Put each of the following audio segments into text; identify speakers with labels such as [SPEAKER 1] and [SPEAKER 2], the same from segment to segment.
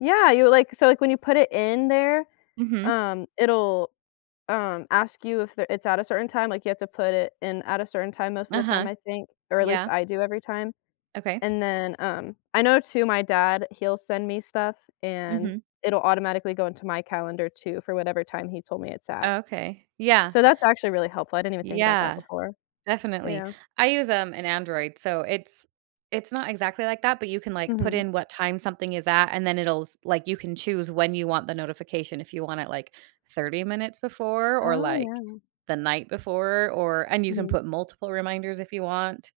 [SPEAKER 1] Yeah, you like, so, like, when you put it in there,
[SPEAKER 2] Mhm.
[SPEAKER 1] um, it'll, um, ask you if there it's at a certain time, like, you have to put it in at a certain time most of the time,
[SPEAKER 2] Uh-huh,
[SPEAKER 1] I think, or at least
[SPEAKER 2] yeah.
[SPEAKER 1] I do every time.
[SPEAKER 2] Okay.
[SPEAKER 1] And then, um, I know, too, my dad, he'll send me stuff, and
[SPEAKER 2] Mhm.
[SPEAKER 1] it'll automatically go into my calendar too, for whatever time he told me it's at.
[SPEAKER 2] Oh, okay, yeah.
[SPEAKER 1] So, that's actually really helpful, I didn't even think about that
[SPEAKER 2] Yeah,
[SPEAKER 1] before.
[SPEAKER 2] definitely.
[SPEAKER 1] Yeah.
[SPEAKER 2] I use, um, an Android, so it's it's not exactly like that, but you can like put
[SPEAKER 1] Mhm.
[SPEAKER 2] in what time something is at, and then it'll s like, you can choose when you want the notification, if you want it like, 30 minutes before, or
[SPEAKER 1] Oh,
[SPEAKER 2] like,
[SPEAKER 1] yeah.
[SPEAKER 2] the night before, or and you can
[SPEAKER 1] Mhm.
[SPEAKER 2] put multiple reminders if you want.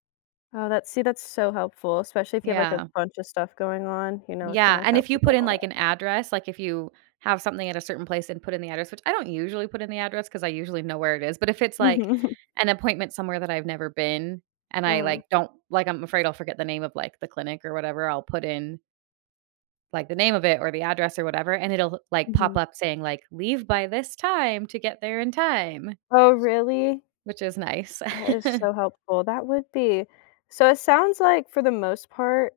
[SPEAKER 1] Oh, that's see, that's so helpful, especially if you have like a
[SPEAKER 2] Yeah.
[SPEAKER 1] buncha stuff going on, you know, it can,
[SPEAKER 2] Yeah,
[SPEAKER 1] like,
[SPEAKER 2] and
[SPEAKER 1] help
[SPEAKER 2] if you
[SPEAKER 1] you
[SPEAKER 2] put
[SPEAKER 1] get
[SPEAKER 2] in
[SPEAKER 1] all
[SPEAKER 2] like
[SPEAKER 1] that.
[SPEAKER 2] an address, like if you have something at a certain place and put in the address, which I don't usually put in the address, 'cause I usually know where it is, but if it's like
[SPEAKER 1] Mhm.
[SPEAKER 2] an appointment somewhere that I've never been, and I
[SPEAKER 1] Uh-huh.
[SPEAKER 2] like don't like, I'm afraid I'll forget the name of like the clinic or whatever, I'll put in like the name of it, or the address or whatever, and it'll like pop
[SPEAKER 1] Mhm.
[SPEAKER 2] up saying like, "Leave by this time to get there in time."
[SPEAKER 1] Oh, really?
[SPEAKER 2] Which is nice.
[SPEAKER 1] That is so helpful. That would be. So it sounds like, for the most part,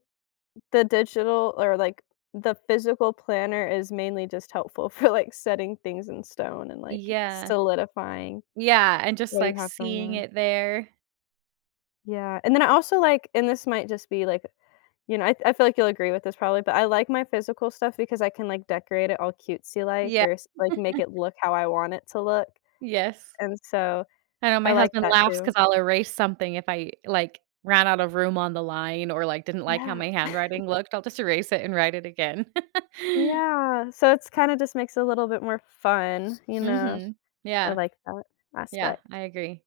[SPEAKER 1] the digital, or, like, the physical planner is mainly just helpful for like, setting things in stone, and, like,
[SPEAKER 2] Yeah.
[SPEAKER 1] solidifying,
[SPEAKER 2] Yeah, and just
[SPEAKER 1] what do you
[SPEAKER 2] like
[SPEAKER 1] have going
[SPEAKER 2] seeing
[SPEAKER 1] on.
[SPEAKER 2] it there.
[SPEAKER 1] Yeah. And then I also, like, and this might just be, like, you know, I I feel like you'll agree with this probably, but I like my physical stuff, because I can, like, decorate it all cutesy like
[SPEAKER 2] Yeah.
[SPEAKER 1] or s like, or make it look how I want it to look.
[SPEAKER 2] Yes.
[SPEAKER 1] And so,
[SPEAKER 2] I know
[SPEAKER 1] I
[SPEAKER 2] my
[SPEAKER 1] like
[SPEAKER 2] husband
[SPEAKER 1] that,
[SPEAKER 2] laughs, 'cause
[SPEAKER 1] too.
[SPEAKER 2] I'll erase something if I. like, ran out of room on the line, or, like, didn't like how
[SPEAKER 1] Yeah.
[SPEAKER 2] my handwriting looked, I'll just erase it and write it again.
[SPEAKER 1] Yeah. So it's kinda just makes it a little bit more fun, you know.
[SPEAKER 2] Mhm,
[SPEAKER 1] I
[SPEAKER 2] yeah.
[SPEAKER 1] like that
[SPEAKER 2] Yeah, I
[SPEAKER 1] aspect.
[SPEAKER 2] agree.